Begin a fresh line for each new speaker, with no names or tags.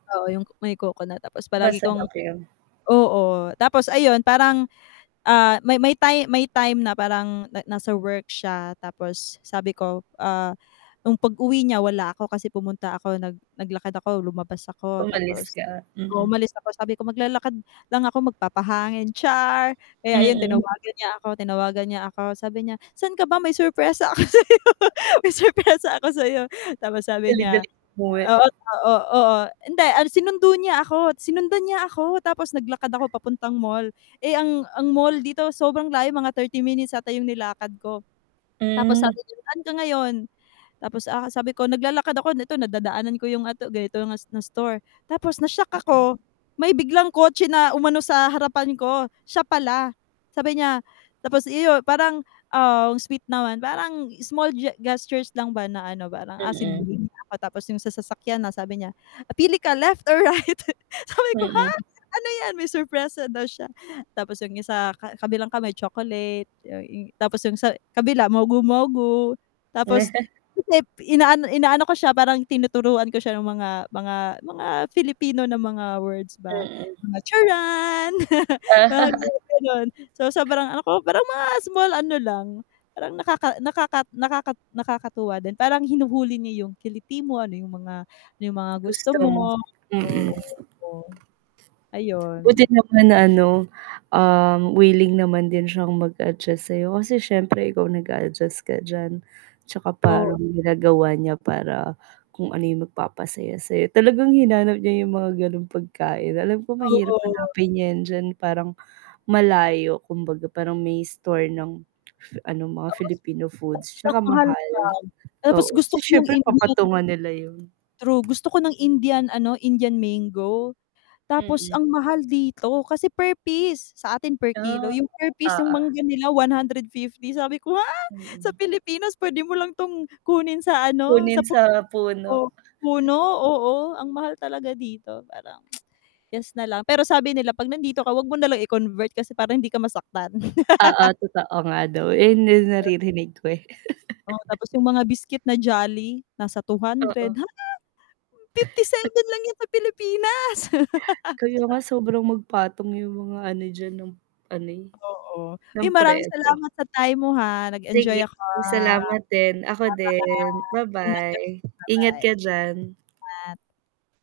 Oo yung may coconut, tapos palagi kong
Masarap 'yon.
oo, tapos ayun, parang, ah, may may time may time na parang na nasa work siya, tapos sabi ko, ah, nung pag-uwi niya wala ako kasi pumunta ako, nag naglakad ako, lumabas ako,
Umalis
tapos,
ka? Mm.
umalis ako sabi ko "Maglalakad lang ako, magpapahangin." Char! Kaya ayun,
Mm.
tinawagan niya ako tinawagan niya ako, sabi niya "Saan ka ba? May surpresa ako sa 'yo may surpresa ako sa 'yo." Tapos, sabi niya
Dali-dali umuwi.
oo oo oo, hindi, sinundo niya ako, sinundan niya ako, tapos naglakad ako papuntang mall. Eh, ang ang mall dito sobrang layo mga 30 minutes ata yung nilakad ko. Tapos, sabi
Hmm.
niya, "Saan ka ngayon?" Tapos a sabi ko naglalakad ako, ito nadadaanan ko yung a ganito na na store. Tapos na-shock
Mm.
ako, may biglang kotse na umano sa harapan ko, siya pala. Sabi niya tapos yu parang, ah, sweet naman parang small ge gestures lang ba na ano parang, ah, sinundo
Mm.
niya ako tapos yung sa sasakyan na sabi niya, "Pili ka, left or right?" Sabi ko, "Ha?
Mm.
ano 'yan?" May surpresa daw siya, tapos yung isa ka kabilang kamay chocolate y yun tapos yung sa kabila mogu mogu. Tapos hindi inaano inaano ko siya parang tinuturuan ko siya ng mga mga mga Filipino na mga words ba,
Mm.
mga "Charan!" mga [unintelligible] ganun. So, sobrang ano ko, parang mga small ano lang, parang nakaka nakaka nakaka nakakatuwa din, parang hinuhuli niya yung kiliti mo, ano yung mga ano yung mga gusto
Gusto mo?
mo,
Mm.
oo, oo.
Buti
Ayun.
naman na ano, uhm, willing naman din siyang mag-adjust sa 'yo, kasi siyempre, ikaw nag-a-adjust ka diyan. 'Tsaka parang
Oo.
ginagawa niya para, kung ano yung magpapasaya sa 'yo, talagang hinanap niya yung mga gano'ng pagkain, alam ko mahirap
Oo.
hanapin 'yan diyan, parang malayo, kumbaga parang may store ng, ano mga
Oo,
Filipino foods
tapos ang
'tsaka
mahal pa,
mahal.
tapos
Oo
gusto
kasi
ko yung
siyempre
Indian
papatungan nila yun.
True, gusto ko ng Indian ano, Indian mango. Tapos
Mm.
ang mahal dito, kasi per piece, sa atin per kilo,
Ah,
yung per piece yung
oo.
mangga nila ₱150 sabi ko, "ha!?", sa
Mm.
Pilipinas p'wede mo lang 'tong kunin sa ano
Kunin
sa
sa
puno
puno.
puno, oo, ang mahal talaga dito, parang yes na lang, pero sabi nila 'pag nandito ka h'wag mo nalang i-convert, kasi para hindi ka masaktan.
Oo, totoo nga daw, eh, yun din
[unintelligible]
naririnig ko, eh.
Oh, tapos yung mga biscuit na jolly nasa ₱200.
Oo.
Ha? ₱57 lang 'yan sa Pilipinas.
Kaya nga, sobrang magpatong yung mga ano diyan ng ano eh,
Oo, ay
ng
maraming
presyo.
salamat sa time mo ha, nag-enjoy
Sige,
ako.
salamat din, ako din,
Ba-bye [unintelligible]
ba-bye, ingat
Ba-bye.
ka diyan.
Ingat.